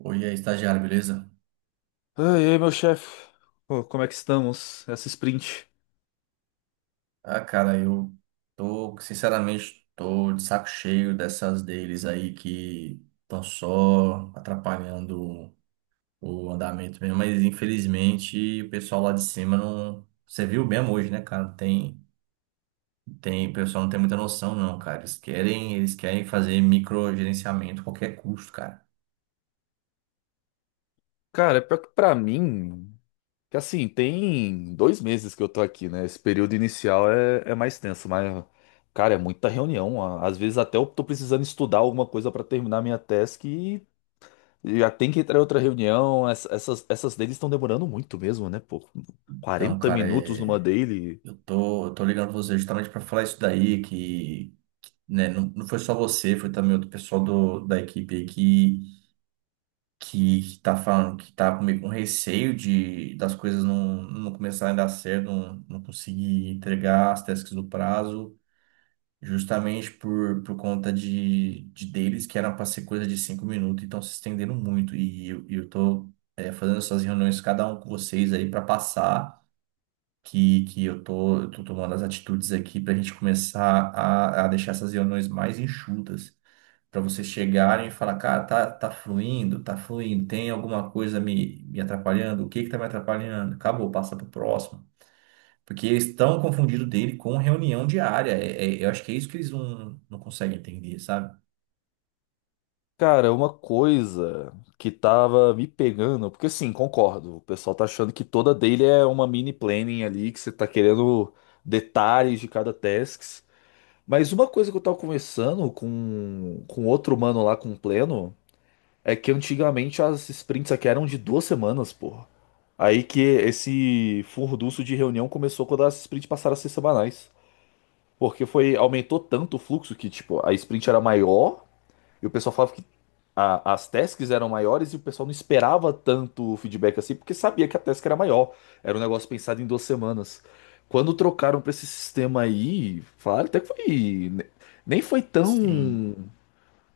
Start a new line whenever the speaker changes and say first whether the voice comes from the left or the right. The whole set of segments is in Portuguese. right: Oi, aí, estagiário, beleza?
left: Ah, e aí, meu chefe? Pô, como é que estamos? Essa sprint.
right: Ah, cara, eu tô, sinceramente, tô de saco cheio dessas deles aí que estão só atrapalhando o andamento mesmo, mas infelizmente o pessoal lá de cima não. Você viu bem hoje, né, cara? Não Tem, tem, o pessoal não tem muita noção, não, cara. Eles querem fazer microgerenciamento a qualquer custo, cara.
left: Cara, pior que pra mim, que assim, tem 2 meses que eu tô aqui, né? Esse período inicial é mais tenso, mas, cara, é muita reunião. Às vezes até eu tô precisando estudar alguma coisa pra terminar minha task e já tem que entrar em outra reunião. Essas dailies estão demorando muito mesmo, né? Pô,
right: Então,
left: 40
right: cara,
left: minutos numa
right: é.
left: daily.
right: Eu tô ligando pra você justamente para falar isso daí, que, né, não foi só você, foi também outro pessoal do, da equipe aí que, que tá falando, que tá comigo com meio com receio de, das coisas não começarem a dar certo, não conseguir entregar as tasks no prazo, justamente por conta de deles, que era para ser coisa de 5 minutos, então se estendendo muito, e eu, e eu tô fazendo essas reuniões, cada um com vocês aí, para passar que, que eu tô tomando as atitudes aqui para a gente começar a deixar essas reuniões mais enxutas, para vocês chegarem e falar, cara, tá, tá fluindo, tem alguma coisa me, me atrapalhando, o que que tá me atrapalhando? Acabou, passa pro próximo. Porque eles estão confundindo dele com reunião diária. Eu acho que é isso que eles não conseguem entender, sabe?
left: Cara, uma coisa que tava me pegando, porque assim, concordo, o pessoal tá achando que toda dele é uma mini planning ali, que você tá querendo detalhes de cada task. Mas uma coisa que eu tava conversando com outro mano lá, com o Pleno, é que antigamente as sprints aqui eram de 2 semanas, porra. Aí que esse furdunço de reunião começou quando as sprints passaram a ser semanais. Porque foi, aumentou tanto o fluxo que, tipo, a sprint era maior e o pessoal falava que as tasks eram maiores e o pessoal não esperava tanto o feedback assim, porque sabia que a task era maior. Era um negócio pensado em 2 semanas. Quando trocaram pra esse sistema aí, falaram até que foi. Nem foi
right: Sim.
left: tão.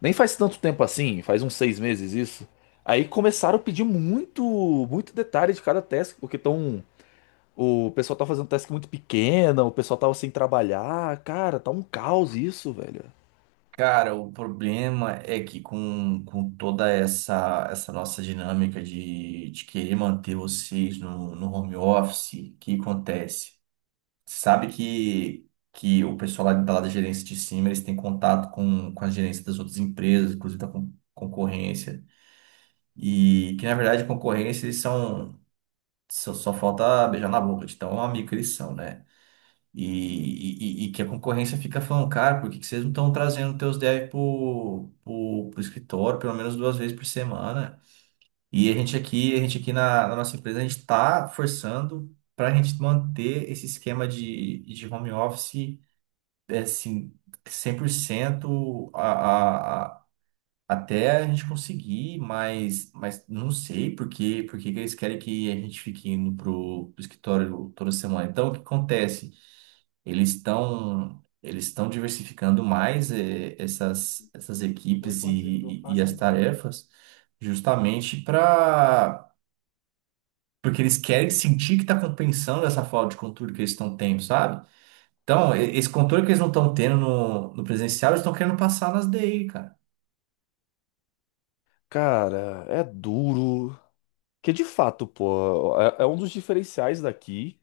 left: Nem faz tanto tempo assim, faz uns 6 meses isso. Aí começaram a pedir muito, muito detalhe de cada task, porque tão. O pessoal tá fazendo task muito pequena, o pessoal tava sem trabalhar. Cara, tá um caos isso, velho.
right: Cara, o problema é que com toda essa, essa nossa dinâmica de querer manter vocês no, no home office, o que acontece? Sabe que o pessoal lá da gerência de cima, eles têm contato com a gerência das outras empresas, inclusive da concorrência, e que na verdade concorrência eles são, só falta beijar na boca de tão amigo que eles são, né? E, e que a concorrência fica falando, cara, por que que vocês não estão trazendo teus devs pro escritório pelo menos 2 vezes por semana? E a gente aqui na, na nossa empresa, a gente está forçando para a gente manter esse esquema de home office, é, assim, 100% até a gente conseguir, mas não sei por quê, por que que eles querem que a gente fique indo pro, pro escritório toda semana. Então, o que acontece? Eles estão diversificando mais essas, essas equipes e as tarefas, justamente para porque eles querem sentir que está compensando essa falta de controle que eles estão tendo, sabe? Então, esse controle que eles não estão tendo no, no presencial, eles estão querendo passar nas DI, cara.
left: Cara, é duro. Que de fato, pô, é um dos diferenciais daqui.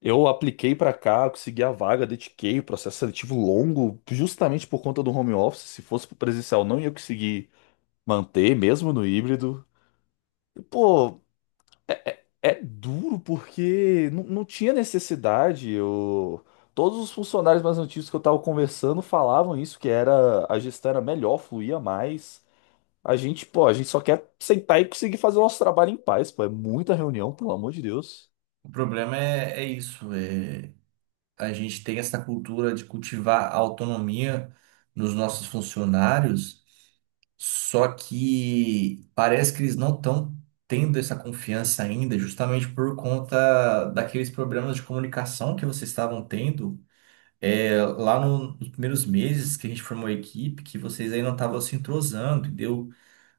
left: Eu apliquei pra cá, consegui a vaga, dediquei o processo seletivo longo, justamente por conta do home office. Se fosse pro presencial, não ia conseguir manter, mesmo no híbrido. E, pô, é duro porque não, não tinha necessidade. Eu... Todos os funcionários mais antigos que eu tava conversando falavam isso, que era a gestão era melhor, fluía mais. A gente, pô, a gente só quer sentar e conseguir fazer o nosso trabalho em paz, pô. É muita reunião, pelo amor de Deus.
right: O problema é, é isso. É a gente tem essa cultura de cultivar a autonomia nos nossos funcionários, só que parece que eles não estão tendo essa confiança ainda, justamente por conta daqueles problemas de comunicação que vocês estavam tendo. É, lá nos primeiros meses que a gente formou a equipe, que vocês aí não estavam se entrosando, entendeu?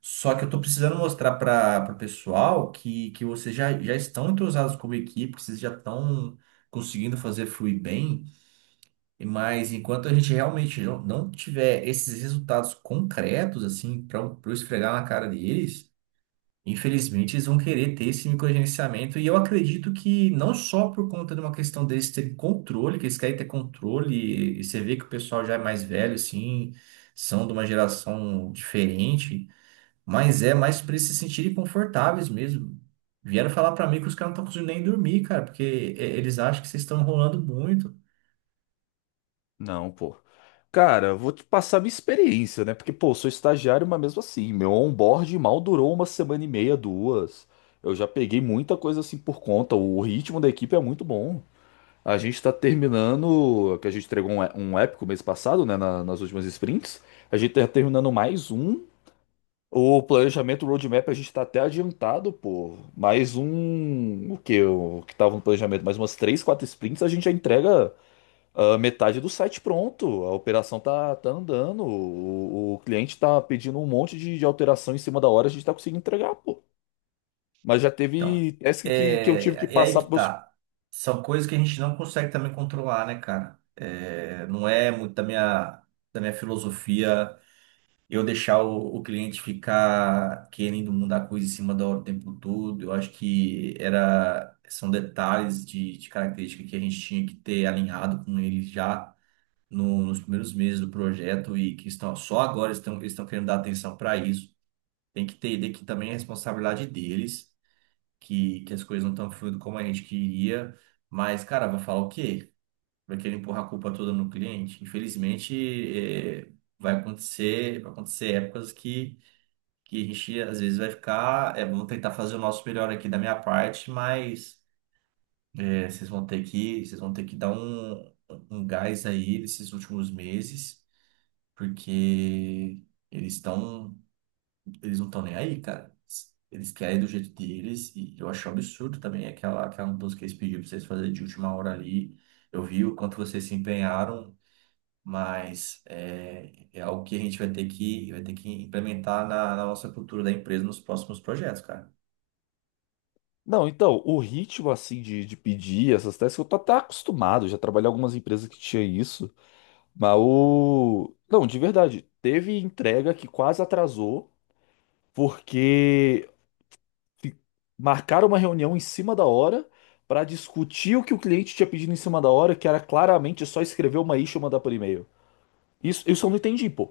right: Só que eu tô precisando mostrar para o pessoal que vocês já, já estão entrosados como equipe, que vocês já estão conseguindo fazer fluir bem. Mas enquanto a gente realmente não tiver esses resultados concretos, assim, para eu esfregar na cara deles, infelizmente eles vão querer ter esse microgerenciamento. E eu acredito que não só por conta de uma questão deles terem controle, que eles querem ter controle, e você vê que o pessoal já é mais velho, assim, são de uma geração diferente, mas é mais para eles se sentirem confortáveis mesmo. Vieram falar para mim que os caras não estão conseguindo nem dormir, cara, porque eles acham que vocês estão enrolando muito.
left: Não, pô. Cara, vou te passar minha experiência, né? Porque, pô, sou estagiário, mas mesmo assim, meu onboard mal durou uma semana e meia, duas. Eu já peguei muita coisa assim por conta. O ritmo da equipe é muito bom. A gente tá terminando, que a gente entregou um, um épico mês passado, né? Nas últimas sprints. A gente tá terminando mais um. O planejamento roadmap a gente tá até adiantado, pô. Mais um. O que? O que tava no planejamento? Mais umas três, quatro sprints, a gente já entrega. Ah, metade do site pronto, a operação tá andando, o cliente tá pedindo um monte de alteração em cima da hora, a gente tá conseguindo entregar, pô. Mas já
right: Então,
left: teve task que eu tive que
right: é, é aí
left: passar
right: que
left: pros meus.
right: tá. São coisas que a gente não consegue também controlar, né, cara? É, não é muito da minha filosofia eu deixar o cliente ficar querendo mudar a coisa em cima da hora o tempo todo. Eu acho que era, são detalhes de característica que a gente tinha que ter alinhado com ele já nos primeiros meses do projeto e que estão, só agora estão, eles estão querendo dar atenção para isso. Tem que ter, tem que também é responsabilidade deles que as coisas não estão fluindo como a gente queria, mas, cara, vai falar o quê? Vai querer empurrar a culpa toda no cliente? Infelizmente, é, vai acontecer épocas que a gente às vezes vai ficar, é, vamos tentar fazer o nosso melhor aqui da minha parte, mas é, vocês vão ter que dar um, um gás aí nesses últimos meses, porque eles estão eles não estão nem aí, cara. Eles querem do jeito deles e eu acho um absurdo também aquela, aquela música que eles pediram pra vocês fazerem de última hora ali. Eu vi o quanto vocês se empenharam, mas é, é algo que a gente vai ter que implementar na, na nossa cultura da empresa nos próximos projetos, cara.
left: Não, então, o ritmo assim de pedir essas tasks, eu tô até acostumado, já trabalhei em algumas empresas que tinha isso, mas o. Não, de verdade, teve entrega que quase atrasou, porque fi- marcaram uma reunião em cima da hora para discutir o que o cliente tinha pedido em cima da hora, que era claramente só escrever uma issue e mandar por e-mail. Isso eu não entendi, pô.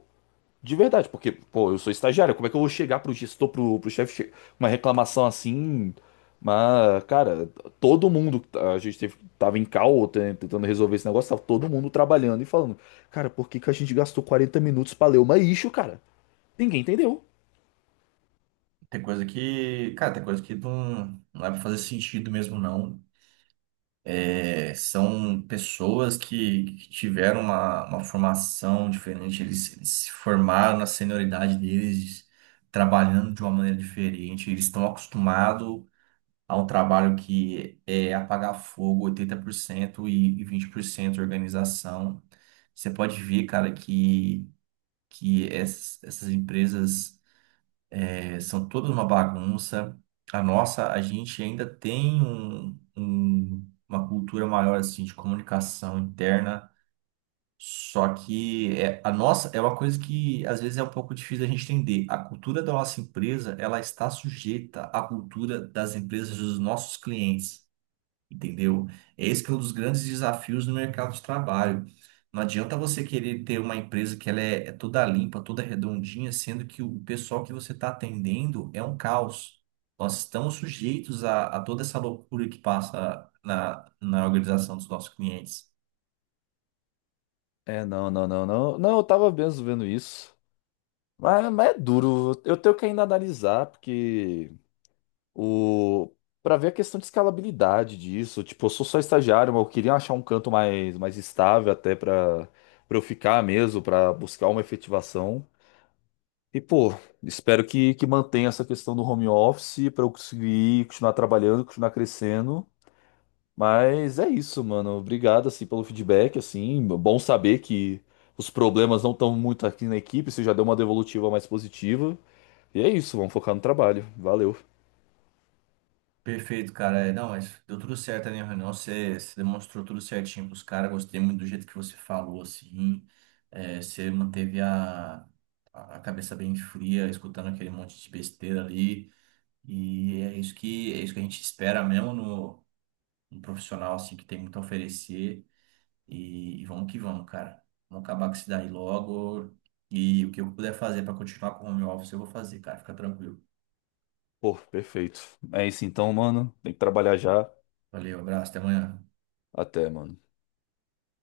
left: De verdade, porque, pô, eu sou estagiário, como é que eu vou chegar pro gestor, pro chefe, uma reclamação assim? Mas, cara, todo mundo, a gente teve, tava em call tentando resolver esse negócio, tava todo mundo trabalhando e falando, cara, por que que a gente gastou 40 minutos pra ler uma issue, cara? Ninguém entendeu.
right: Tem coisa que, cara, tem coisa que não vai fazer sentido mesmo, não. É, são pessoas que tiveram uma formação diferente, eles se formaram na senioridade deles, trabalhando de uma maneira diferente, eles estão acostumados a um trabalho que é apagar fogo, 80% e 20% organização. Você pode ver, cara, que essas, essas empresas. É, são todos uma bagunça. A nossa, a gente ainda tem uma cultura maior assim de comunicação interna, só que é, a nossa é uma coisa que às vezes é um pouco difícil a gente entender. A cultura da nossa empresa, ela está sujeita à cultura das empresas dos nossos clientes, entendeu? Esse que é um dos grandes desafios no mercado de trabalho. Não adianta você querer ter uma empresa que ela é, é toda limpa, toda redondinha, sendo que o pessoal que você está atendendo é um caos. Nós estamos sujeitos a toda essa loucura que passa na, na organização dos nossos clientes.
left: É, não, não, não, não. Não, eu tava mesmo vendo isso. Mas é duro. Eu tenho que ainda analisar, porque o. Pra ver a questão de escalabilidade disso. Tipo, eu sou só estagiário, mas eu queria achar um canto mais, mais estável até pra, pra eu ficar mesmo, pra buscar uma efetivação. E, pô, espero que mantenha essa questão do home office pra eu conseguir continuar trabalhando, continuar crescendo. Mas é isso, mano. Obrigado, assim, pelo feedback, assim. Bom saber que os problemas não estão muito aqui na equipe, você já deu uma devolutiva mais positiva. E é isso, vamos focar no trabalho. Valeu.
right: Perfeito, cara. É, não, mas deu tudo certo ali na reunião. Você, você demonstrou tudo certinho pros caras. Gostei muito do jeito que você falou, assim. É, você manteve a cabeça bem fria, escutando aquele monte de besteira ali. E é isso que a gente espera mesmo no, no profissional, assim, que tem muito a oferecer. E vamos que vamos, cara. Vamos acabar com isso daí logo. E o que eu puder fazer para continuar com o home office, eu vou fazer, cara. Fica tranquilo.
left: Pô, perfeito. É isso então, mano. Tem que trabalhar já.
right: Valeu, abraço, até amanhã.
left: Até, mano.